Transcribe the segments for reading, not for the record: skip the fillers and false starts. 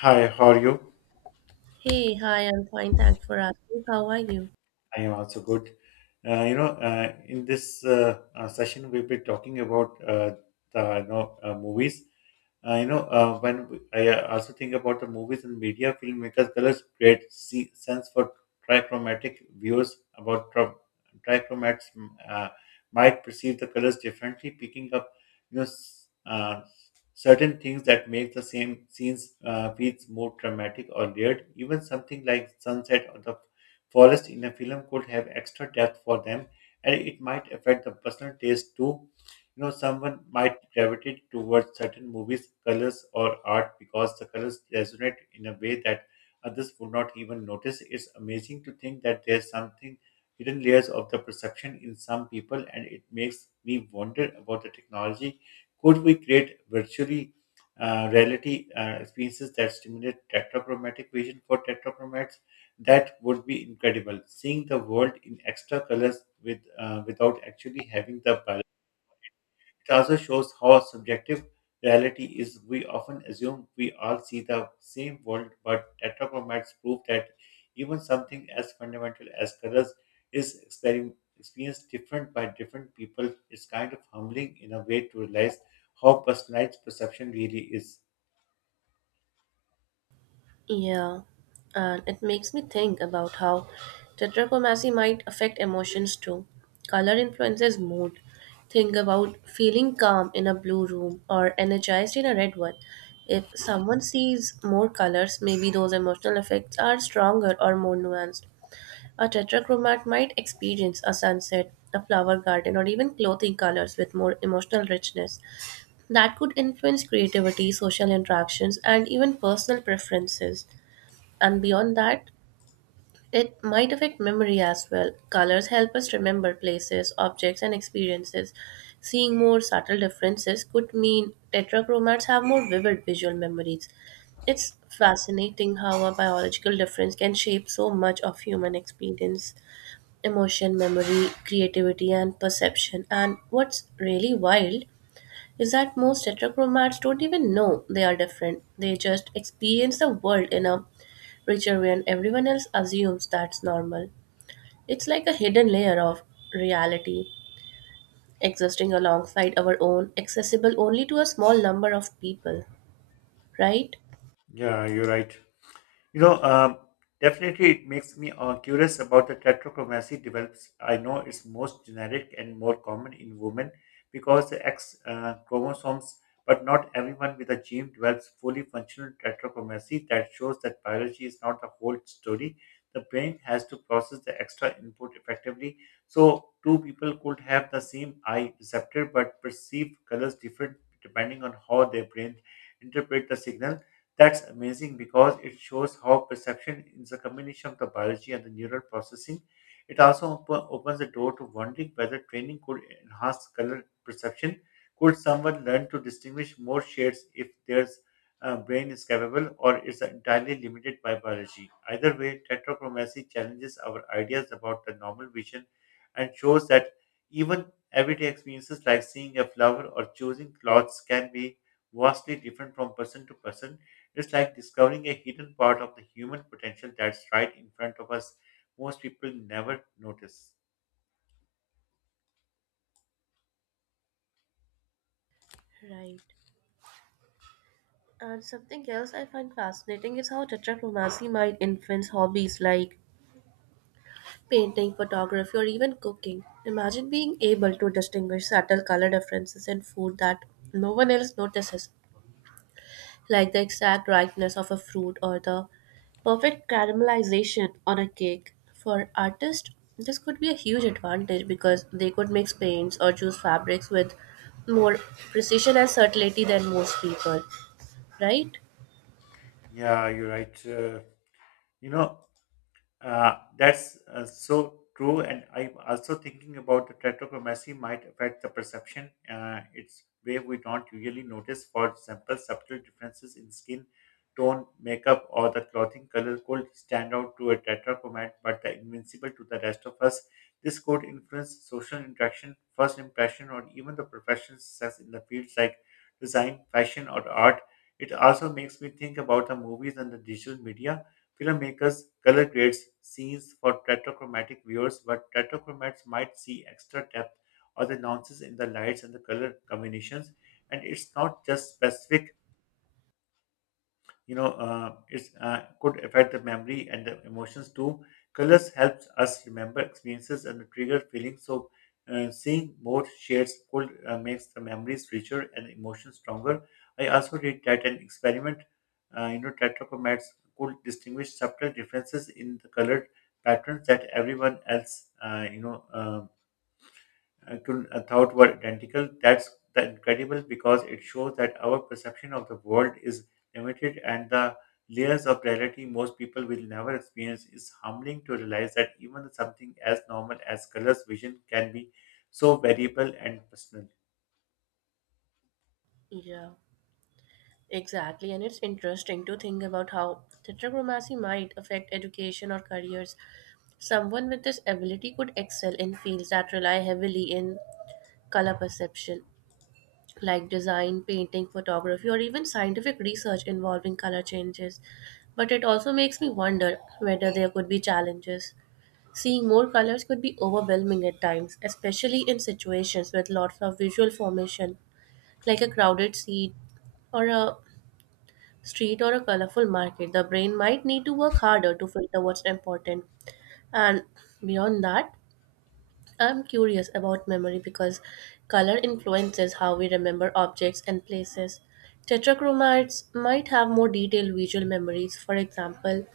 Hi, how are you? Hey, hi, I'm fine. Thanks for asking. How are you? I am also good. In this session, we'll be talking about the movies. When I also think about the movies and media, filmmakers colors create sense for trichromatic viewers about trichromats might perceive the colors differently, picking up you know s- uh, certain things that make the same scenes feels more dramatic or layered. Even something like sunset or the forest in a film could have extra depth for them, and it might affect the personal taste too. Someone might gravitate towards certain movies, colors, or art because the colors resonate in a way that others would not even notice. It's amazing to think that there's something hidden layers of the perception in some people, and it makes me wonder about the technology. Could we create virtually reality experiences that stimulate tetrachromatic vision for tetrachromats? That would be incredible. Seeing the world in extra colors with without actually having the biological. It also shows how subjective reality is. We often assume we all see the same world, but tetrachromats prove that even something as fundamental as colors is experienced different by different people. It's kind of humbling in a way to realize how personalized perception really is. Yeah, and it makes me think about how tetrachromacy might affect emotions too. Color influences mood. Think about feeling calm in a blue room or energized in a red one. If someone sees more colors, maybe those emotional effects are stronger or more nuanced. A tetrachromat might experience a sunset, a flower garden, or even clothing colors with more emotional richness. That could influence creativity, social interactions, and even personal preferences. And beyond that, it might affect memory as well. Colors help us remember places, objects, and experiences. Seeing more subtle differences could mean tetrachromats have more vivid visual memories. It's fascinating how a biological difference can shape so much of human experience, emotion, memory, creativity, and perception. And what's really wild is that most heterochromats don't even know they are different. They just experience the world in a richer way, and everyone else assumes that's normal. It's like a hidden layer of reality existing alongside our own, accessible only to a small number of people, right? Yeah, you're right. You know, um, definitely it makes me curious about the tetrachromacy develops. I know it's most generic and more common in women because the X chromosomes, but not everyone with a gene develops fully functional tetrachromacy. That shows that biology is not the whole story. The brain has to process the extra input effectively. So, two people could have the same eye receptor but perceive colors different depending on how their brain interpret the signal. That's amazing because it shows how perception is a combination of the biology and the neural processing. It also opens the door to wondering whether training could enhance color perception. Could someone learn to distinguish more shades if their brain is capable, or is entirely limited by biology? Either way, tetrachromacy challenges our ideas about the normal vision and shows that even everyday experiences like seeing a flower or choosing clothes can be vastly different from person to person. It's like discovering a hidden part of the human potential that's right in front of us. Most people never notice. Right. And something else I find fascinating is how tetrachromacy might influence hobbies like painting, photography, or even cooking. Imagine being able to distinguish subtle color differences in food that no one else notices, like the exact ripeness of a fruit or the perfect caramelization on a cake. For artists, this could be a huge advantage because they could mix paints or choose fabrics with more precision and subtlety than most people, right? Yeah, you're right. You know, that's so true, and I'm also thinking about the tetrachromacy might affect the perception. It's way we don't usually notice. For example, subtle differences in skin tone, makeup, or the clothing color could stand out to a tetrachromat, but are invincible to the rest of us. This could influence social interaction, first impression, or even the professional success in the fields like design, fashion, or art. It also makes me think about the movies and the digital media. Filmmakers color grades scenes for tetrachromatic viewers, but tetrachromats might see extra depth or the nuances in the lights and the color combinations. And it's not just specific, it's could affect the memory and the emotions too. Colors helps us remember experiences and trigger feelings, so seeing more shades could makes the memories richer and emotions stronger. I also did that an experiment, tetrachromats could distinguish subtle differences in the colored patterns that everyone else, you know to a thought were identical. That's the incredible because it shows that our perception of the world is limited, and the layers of reality most people will never experience is humbling to realize that even something as normal as colors vision can be so variable and personal. Yeah. Exactly, and it's interesting to think about how tetrachromacy might affect education or careers. Someone with this ability could excel in fields that rely heavily in color perception, like design, painting, photography, or even scientific research involving color changes. But it also makes me wonder whether there could be challenges. Seeing more colors could be overwhelming at times, especially in situations with lots of visual formation, like a crowded seat or a street or a colorful market, the brain might need to work harder to filter what's important. And beyond that, I'm curious about memory because color influences how we remember objects and places. Tetrachromites might have more detailed visual memories, for example,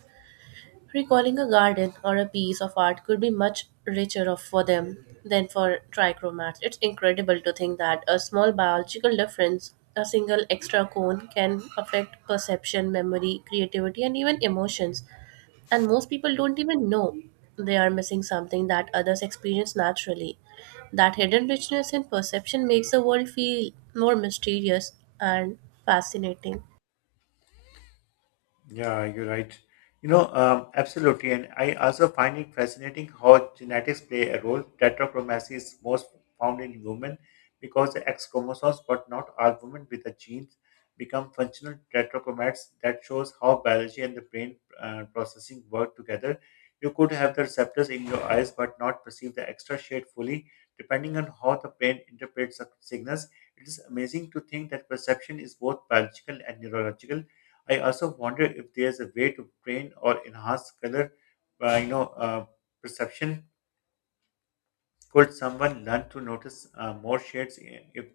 recalling a garden or a piece of art could be much richer of, for them than for trichromats. It's incredible to think that a small biological difference, a single extra cone, can affect perception, memory, creativity, and even emotions. And most people don't even know they are missing something that others experience naturally. That hidden richness in perception makes the world feel more mysterious and fascinating. Yeah, you're right. Absolutely. And I also find it fascinating how genetics play a role. Tetrachromacy is most found in women because the X chromosomes, but not all women with the genes become functional tetrachromats. That shows how biology and the brain processing work together. You could have the receptors in your eyes, but not perceive the extra shade fully, depending on how the brain interprets the signals. It is amazing to think that perception is both biological and neurological. I also wonder if there's a way to train or enhance color, uh, you know, uh, perception. Could someone learn to notice more shades if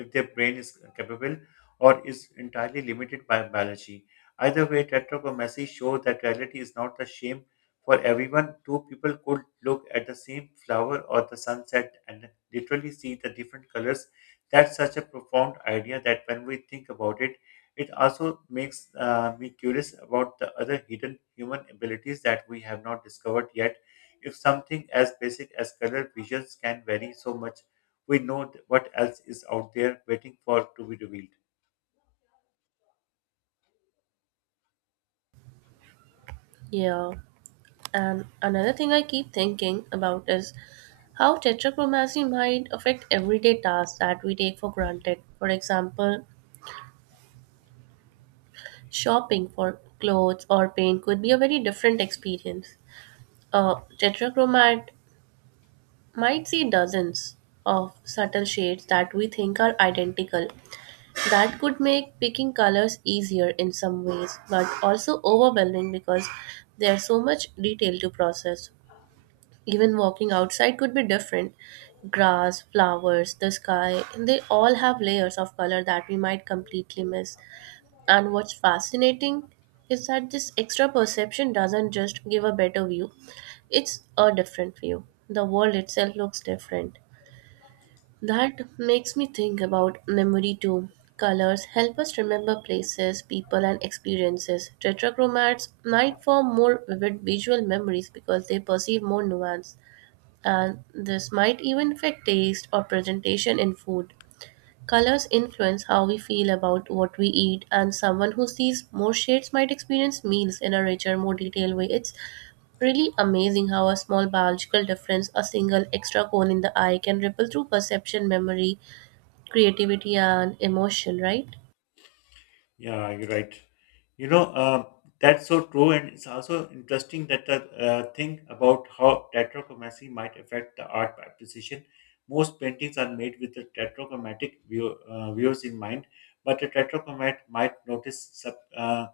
if their brain is capable or is entirely limited by biology? Either way, Tetrag or Messi show that reality is not the same for everyone. Two people could look at the same flower or the sunset and literally see the different colors. That's such a profound idea that when we think about it, it also makes me curious about the other hidden human abilities that we have not discovered yet. If something as basic as color visions can vary so much, we know what else is out there waiting for to be revealed. Yeah. And another thing I keep thinking about is how tetrachromacy might affect everyday tasks that we take for granted. For example, shopping for clothes or paint could be a very different experience. A tetrachromat might see dozens of subtle shades that we think are identical. That could make picking colors easier in some ways, but also overwhelming because there's so much detail to process. Even walking outside could be different. Grass, flowers, the sky, they all have layers of color that we might completely miss. And what's fascinating is that this extra perception doesn't just give a better view, it's a different view. The world itself looks different. That makes me think about memory too. Colors help us remember places, people, and experiences. Tetrachromats might form more vivid visual memories because they perceive more nuance, and this might even affect taste or presentation in food. Colors influence how we feel about what we eat, and someone who sees more shades might experience meals in a richer, more detailed way. It's really amazing how a small biological difference, a single extra cone in the eye, can ripple through perception, memory, creativity, and emotion, right? Yeah, you're right. You know, uh, that's so true, and it's also interesting that the thing about how tetrachromacy might affect the art appreciation. Most paintings are made with the tetrachromatic views in mind, but a tetrachromat might notice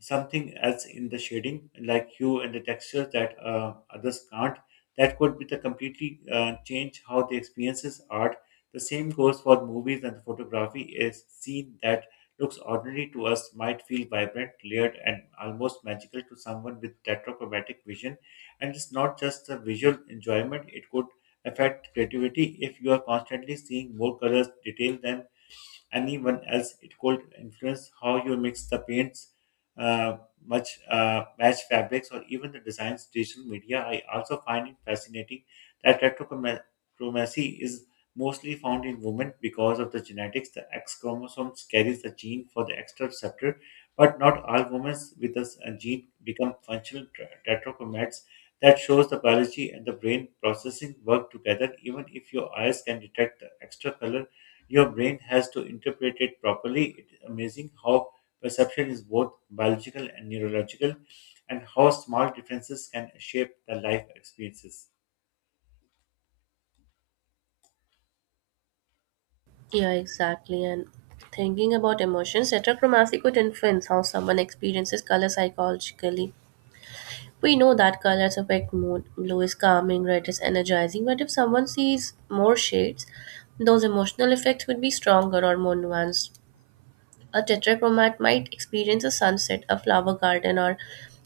something else in the shading, like hue and the textures that others can't. That could be the completely change how the experiences art. The same goes for movies and photography. A scene that looks ordinary to us might feel vibrant, layered, and almost magical to someone with tetrachromatic vision. And it's not just the visual enjoyment; it could affect creativity if you are constantly seeing more colors, detail than anyone else. It could influence how you mix the paints, uh, much match fabrics, or even the designs. Digital media. I also find it fascinating that retrochromacy is mostly found in women because of the genetics. The X chromosome carries the gene for the extra receptor, but not all women with this gene become functional tetrachromats. That shows the biology and the brain processing work together. Even if your eyes can detect the extra color, your brain has to interpret it properly. It's amazing how perception is both biological and neurological, and how small differences can shape the life experiences. Yeah, exactly. And thinking about emotions, heterochromacy could influence how someone experiences color psychologically. We know that colors affect mood. Blue is calming, red is energizing, but if someone sees more shades, those emotional effects would be stronger or more nuanced. A tetrachromat might experience a sunset, a flower garden, or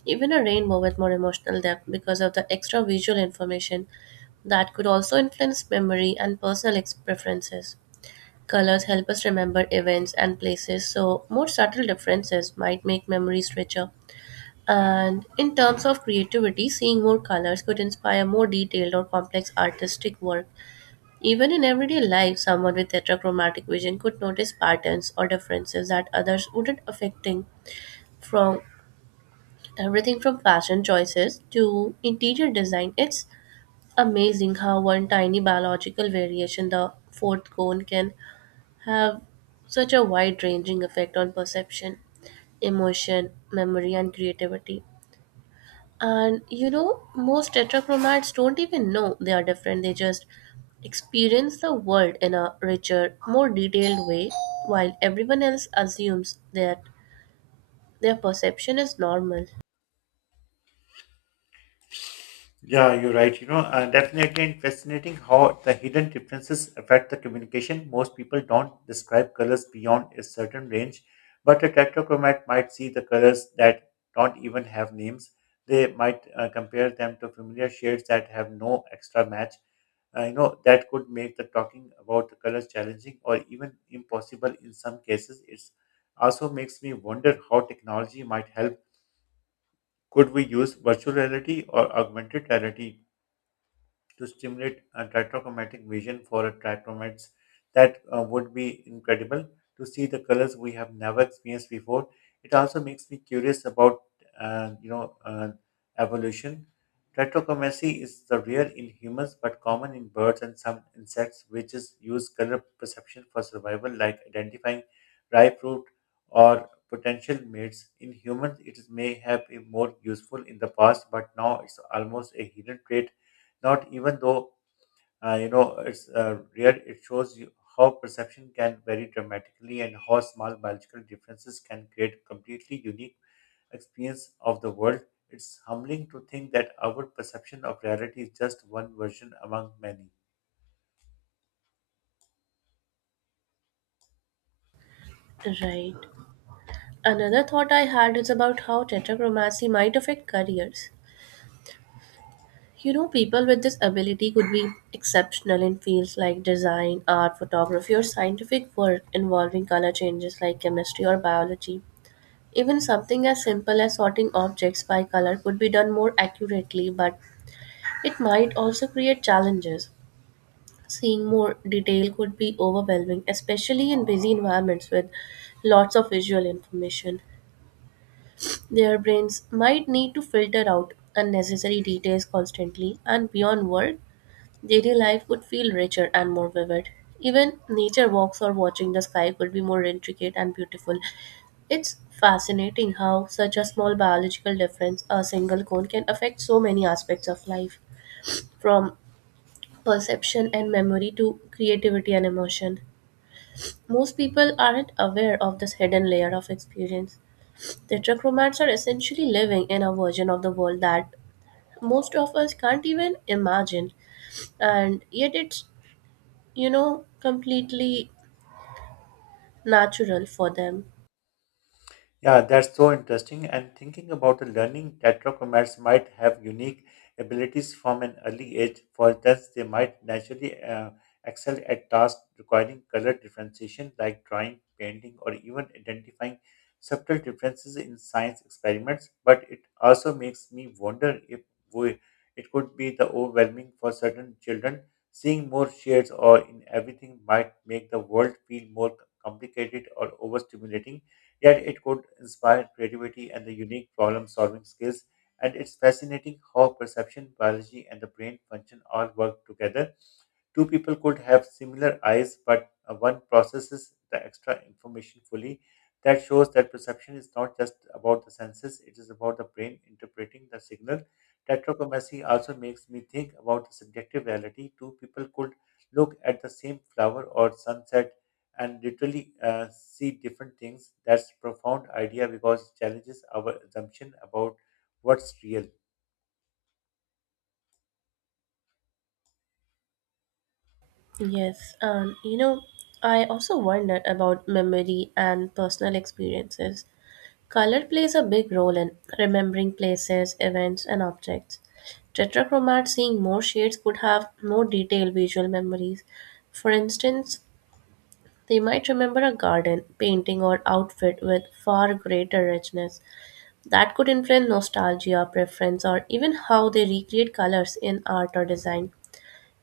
even a rainbow with more emotional depth because of the extra visual information that could also influence memory and personal preferences. Colors help us remember events and places, so more subtle differences might make memories richer. And in terms of creativity, seeing more colors could inspire more detailed or complex artistic work. Even in everyday life, someone with heterochromatic vision could notice patterns or differences that others wouldn't, affecting from everything from fashion choices to interior design. It's amazing how one tiny biological variation, the fourth cone, can have such a wide ranging effect on perception, emotion, memory, and creativity. And you know, most tetrachromats don't even know they are different. They just experience the world in a richer, more detailed way, while everyone else assumes that their perception is normal. Yeah, you're right. Definitely and fascinating how the hidden differences affect the communication. Most people don't describe colors beyond a certain range, but a tetrachromat might see the colors that don't even have names. They might compare them to familiar shades that have no extra match. That could make the talking about the colors challenging or even impossible in some cases. It also makes me wonder how technology might help. Could we use virtual reality or augmented reality to stimulate a tetrachromatic vision for a tetrachromates? That would be incredible to see the colors we have never experienced before. It also makes me curious about, uh, you know, uh, evolution. Tetrachromacy is the rare in humans but common in birds and some insects, which is use color perception for survival, like identifying ripe fruit or potential mates. In humans, may have been more useful in the past, but now it's almost a hidden trait. Not even though, it's rare, it shows you how perception can vary dramatically and how small biological differences can create completely unique experience of the world. It's humbling to think that our perception of reality is just one version among many. Right. Another thought I had is about how tetrachromacy might affect careers. You know, people with this ability could be exceptional in fields like design, art, photography, or scientific work involving color changes like chemistry or biology. Even something as simple as sorting objects by color could be done more accurately, but it might also create challenges. Seeing more detail could be overwhelming, especially in busy environments with lots of visual information. Their brains might need to filter out unnecessary details constantly, and beyond work, daily life would feel richer and more vivid. Even nature walks or watching the sky could be more intricate and beautiful. It's fascinating how such a small biological difference, a single cone, can affect so many aspects of life, from perception and memory to creativity and emotion. Most people aren't aware of this hidden layer of experience. Tetrachromats are essentially living in a version of the world that most of us can't even imagine, and yet it's, you know, completely natural for them. Yeah, that's so interesting. And thinking about the learning, tetrachromats might have unique abilities from an early age. For instance, they might naturally excel at tasks requiring color differentiation, like drawing, painting, or even identifying subtle differences in science experiments. But it also makes me wonder if we, it could be the overwhelming for certain children. Seeing more shades or in everything might make the world feel more complicated or overstimulating. Yet it could inspire creativity and the unique problem solving skills. And it's fascinating how perception, biology, and the brain function all work together. Two people could have similar eyes, but one processes the extra information fully. That shows that perception is not just about the senses, it is about the brain interpreting the signal. Tetrachromacy also makes me think about the subjective reality. Two people could look at the same flower or sunset and literally see different things. That's profound idea because it challenges our assumption about what's real. Yes, you know, I also wondered about memory and personal experiences. Color plays a big role in remembering places, events, and objects. Tetrachromat seeing more shades could have more detailed visual memories. For instance, they might remember a garden, painting, or outfit with far greater richness. That could influence nostalgia, preference, or even how they recreate colors in art or design.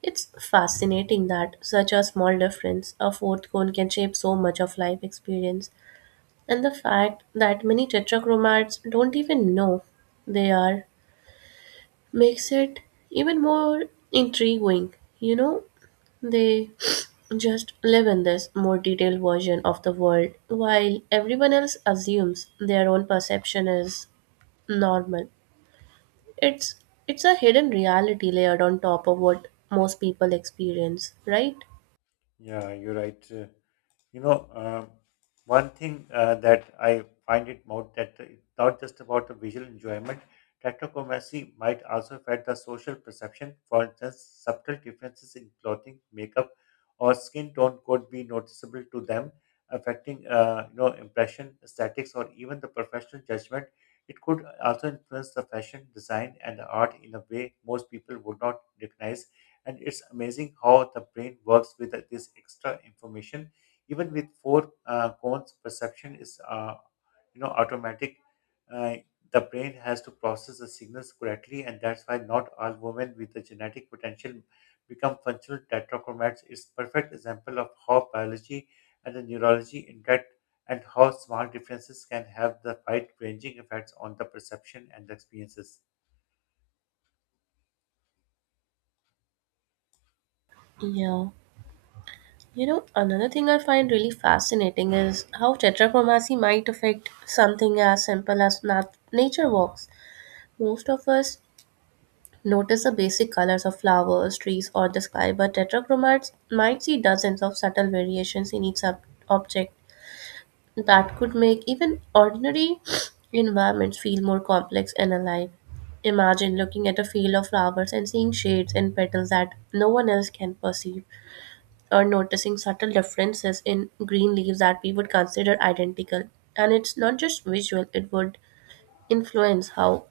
It's fascinating that such a small difference, a fourth cone, can shape so much of life experience. And the fact that many tetrachromats don't even know they are makes it even more intriguing. You know, they just live in this more detailed version of the world, while everyone else assumes their own perception is normal. It's it's a hidden reality layered on top of what most people experience, right? Yeah, you're right. You know, um one thing that I find it more that it's not just about the visual enjoyment. Tetrachromacy might also affect the social perception. For instance, subtle differences in clothing, makeup, or skin tone could be noticeable to them, affecting impression, aesthetics, or even the professional judgment. It could also influence the fashion, design, and the art in a way most people would not recognize. And it's amazing how the brain works with this extra information even with four cones. Perception is automatic. uh, the brain has to process the signals correctly, and that's why not all women with the genetic potential become functional tetrachromats is perfect example of how biology and the neurology interact, and how small differences can have the wide ranging effects on the perception and the experiences. Yeah. You know, another thing I find really fascinating is how tetrachromacy might affect something as simple as nature walks. Most of us notice the basic colors of flowers, trees, or the sky, but tetrachromats might see dozens of subtle variations in each object that could make even ordinary environments feel more complex and alive. Imagine looking at a field of flowers and seeing shades and petals that no one else can perceive or noticing subtle differences in green leaves that we would consider identical. And it's not just visual, it would influence how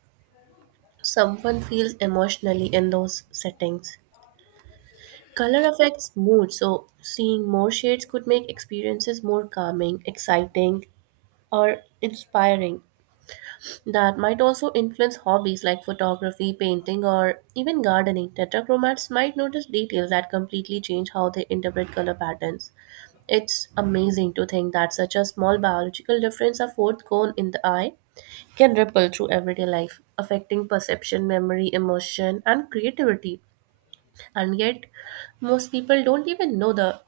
someone feels emotionally in those settings. Color affects mood, so seeing more shades could make experiences more calming, exciting, or inspiring. That might also influence hobbies like photography, painting, or even gardening. Tetrachromats might notice details that completely change how they interpret color patterns. It's amazing to think that such a small biological difference, a fourth cone in the eye, can ripple through everyday life, affecting perception, memory, emotion, and creativity. And yet, most people don't even know the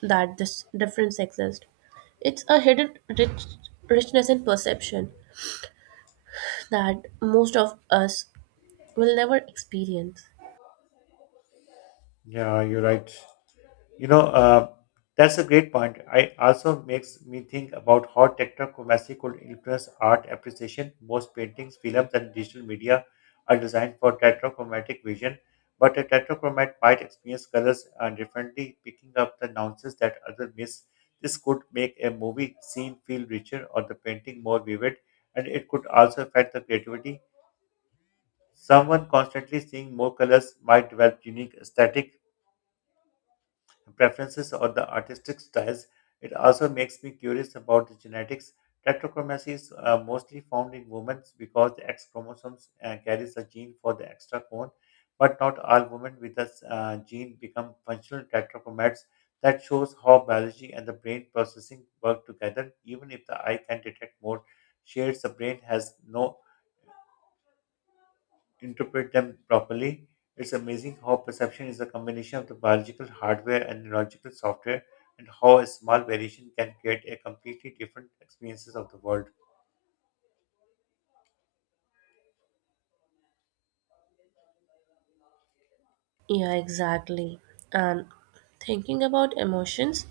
that this difference exists. It's a hidden richness in perception that most of us will never experience. Yeah, you're right. You know, uh, that's a great point. I also makes me think about how technochromacy could influence art appreciation. Most paintings, films, and digital media are designed for tetrachromatic vision, but a tetrachromat might experience colors differently, picking up the nuances that others miss. This could make a movie scene feel richer or the painting more vivid, and it could also affect the creativity. Someone constantly seeing more colors might develop unique aesthetic preferences or the artistic styles. It also makes me curious about the genetics. Tetrachromacy is mostly found in women because the X chromosomes carries a gene for the extra cone, but not all women with this gene become functional tetrachromats. That shows how biology and the brain processing work together. Even if the eye can detect more shades, the brain has no interpret them properly. It's amazing how perception is a combination of the biological hardware and neurological software, and how a small variation can create a completely different experiences of the world. Yeah, exactly. And thinking about emotions,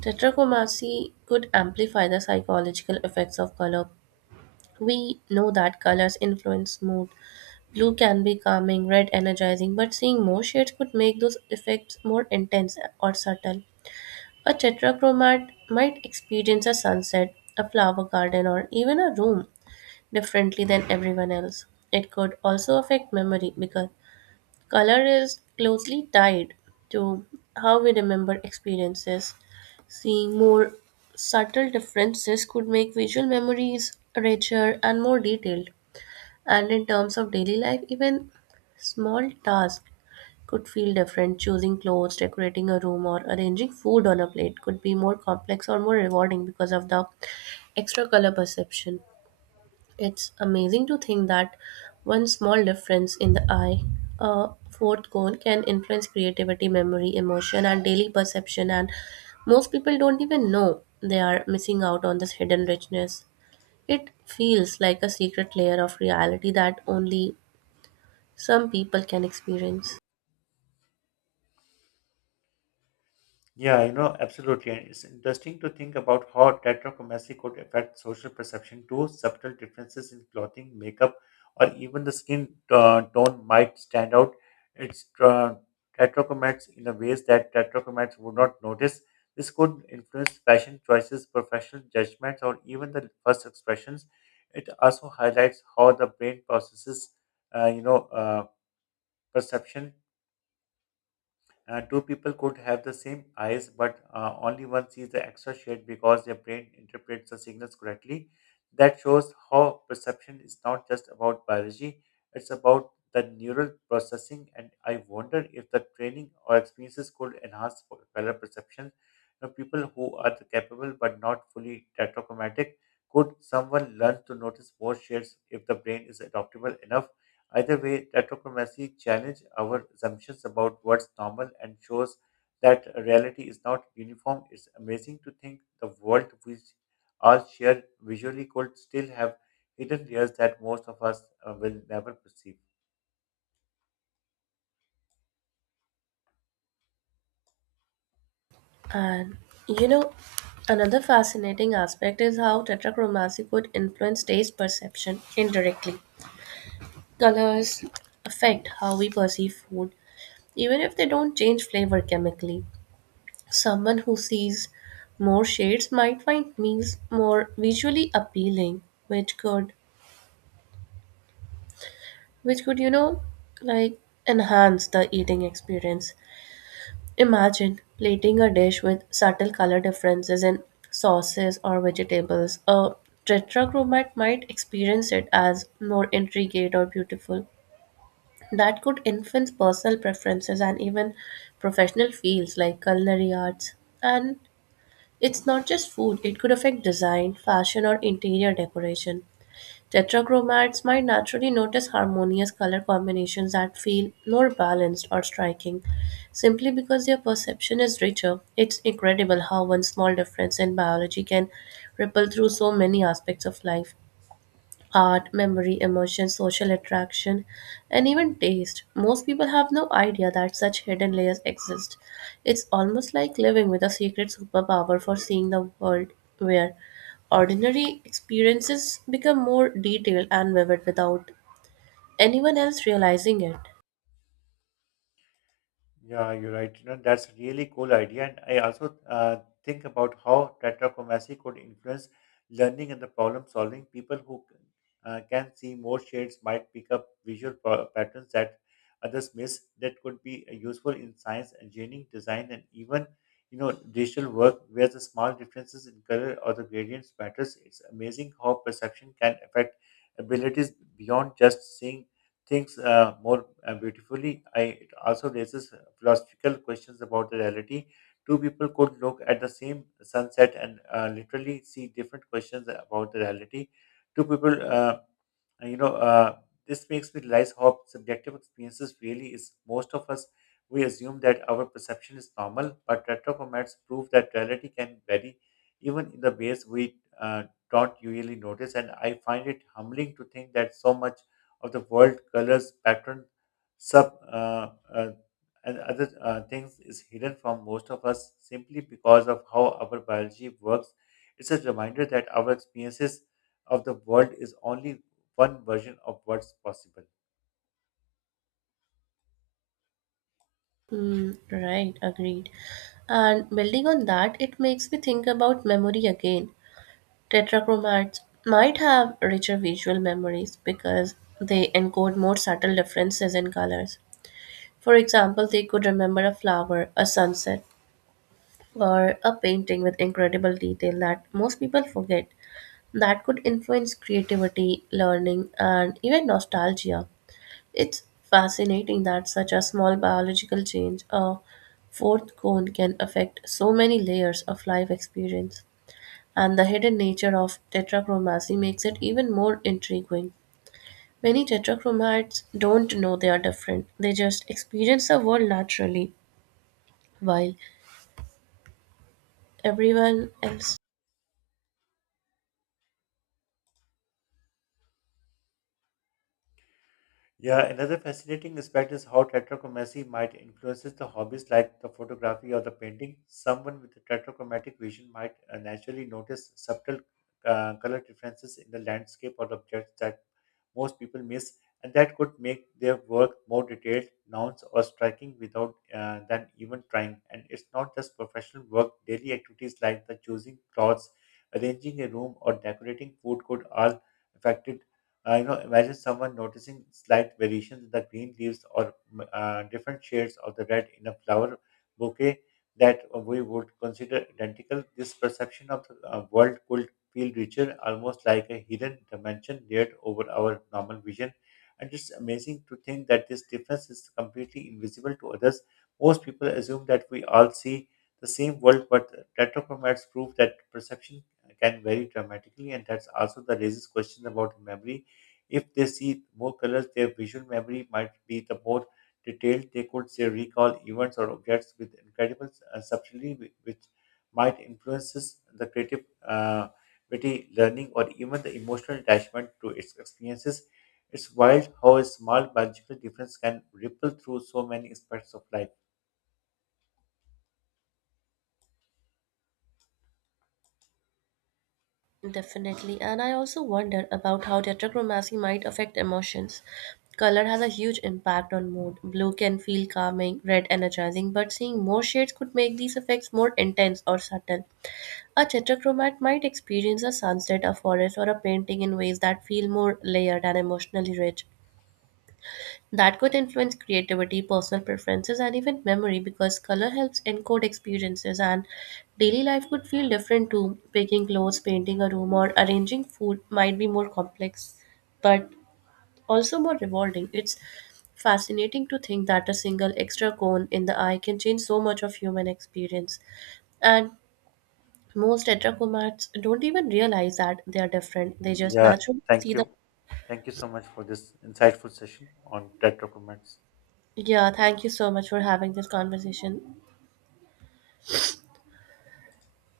tetrachromacy could amplify the psychological effects of color. We know that colors influence mood. Blue can be calming, red energizing, but seeing more shades could make those effects more intense or subtle. A tetrachromat might experience a sunset, a flower garden, or even a room differently than everyone else. It could also affect memory because color is closely tied to how we remember experiences. Seeing more subtle differences could make visual memories richer and more detailed. And in terms of daily life, even small tasks could feel different. Choosing clothes, decorating a room, or arranging food on a plate could be more complex or more rewarding because of the extra color perception. It's amazing to think that one small difference in the eye, a fourth cone, can influence creativity, memory, emotion, and daily perception. And most people don't even know they are missing out on this hidden richness. It feels like a secret layer of reality that only some people can experience. Yeah, you know, absolutely. And it's interesting to think about how tetrachromacy could affect social perception too. Subtle differences in clothing, makeup, or even the skin tone might stand out. It's Tetrachromates in a ways that tetrachromates would not notice. This could influence fashion choices, professional judgments, or even the first expressions. It also highlights how the brain processes, uh, you know, uh, perception. Two people could have the same eyes, but only one sees the extra shade because their brain interprets the signals correctly. That shows how perception is not just about biology, it's about the neural processing. And I wonder if the training or experiences could enhance color perception. You know, people who are capable but not fully tetrachromatic, could someone learn to notice more shades if the brain is adaptable enough? Either way, retrochromosy challenges our assumptions about what's normal and shows that reality is not uniform. It's amazing to think the world we all share visually could still have hidden layers that most of us will never perceive. And you know, another fascinating aspect is how tetrachromacy could influence taste perception indirectly. Colors affect how we perceive food, even if they don't change flavor chemically, someone who sees more shades might find meals more visually appealing, which could, which could, you know, like enhance the eating experience. Imagine plating a dish with subtle color differences in sauces or vegetables. A tetrachromat might experience it as more intricate or beautiful. That could influence personal preferences and even professional fields like culinary arts. And it's not just food, it could affect design, fashion, or interior decoration. Tetrachromats might naturally notice harmonious color combinations that feel more balanced or striking simply because their perception is richer. It's incredible how one small difference in biology can ripple through so many aspects of life: art, memory, emotion, social attraction, and even taste. Most people have no idea that such hidden layers exist. It's almost like living with a secret superpower for seeing the world, where ordinary experiences become more detailed and vivid without anyone else realizing it. Yeah, you're right. You know, that's a really cool idea. And I also think about how tetrachromacy could influence learning and the problem solving. People who can see more shades might pick up visual patterns that others miss. That could be useful in science, engineering, design, and even digital work where the small differences in color or the gradients matters. It's amazing how perception can affect abilities beyond just seeing things more beautifully. It also raises philosophical questions about the reality. Two people could look at the same sunset and literally see different questions about the reality. Two people, you know, This makes me realize how subjective experiences really is. Most of us, we assume that our perception is normal, but retroformats prove that reality can vary even in the ways we don't usually notice. And I find it humbling to think that so much of the world, colors, pattern, sub, uh, uh, and other things is hidden from most of us simply because of how our biology works. It's a reminder that our experiences of the world is only one version of what's possible. Hmm. Right, agreed. And building on that, it makes me think about memory again. Tetrachromats might have richer visual memories because they encode more subtle differences in colors. For example, they could remember a flower, a sunset, or a painting with incredible detail that most people forget. That could influence creativity, learning, and even nostalgia. It's fascinating that such a small biological change, a fourth cone, can affect so many layers of life experience, and the hidden nature of tetrachromacy makes it even more intriguing. Many tetrachromites don't know they are different, they just experience the world naturally, while everyone else Yeah, another fascinating aspect is how tetrachromacy might influences the hobbies like the photography or the painting. Someone with a tetrachromatic vision might naturally notice subtle color differences in the landscape or the objects that most people miss, and that could make their work more detailed, nuanced, or striking without than even trying. And it's not just professional work; daily activities like the choosing clothes, arranging a room, or decorating food could all affected. You know, imagine someone noticing slight variations in the green leaves or different shades of the red in a flower bouquet that we would consider identical. This perception of the world could feel richer, almost like a hidden dimension layered over our normal vision. And it's amazing to think that this difference is completely invisible to others. Most people assume that we all see the same world, but retrochromats prove that perception can vary dramatically, and that's also the raises questions about memory. If they see more colors, their visual memory might be the more detailed. They could say recall events or objects with incredible subtlety, which might influences the creative uh, creativity, learning, or even the emotional attachment to its experiences. It's wild how a small biological difference can ripple through so many aspects of life. definitely. And I also wonder about how tetrachromacy might affect emotions. Color has a huge impact on mood. Blue can feel calming, red energizing, but seeing more shades could make these effects more intense or subtle. A tetrachromat might experience a sunset, a forest, or a painting in ways that feel more layered and emotionally rich. That could influence creativity, personal preferences, and even memory because color helps encode experiences, and daily life could feel different too. Picking clothes, painting a room, or arranging food might be more complex, but also more rewarding. It's fascinating to think that a single extra cone in the eye can change so much of human experience. And most heterochromats don't even realize that they are different. They just Yeah, naturally see thank them. you. Thank you so much for this insightful session on TED documents. Yeah, thank you so much for having this conversation.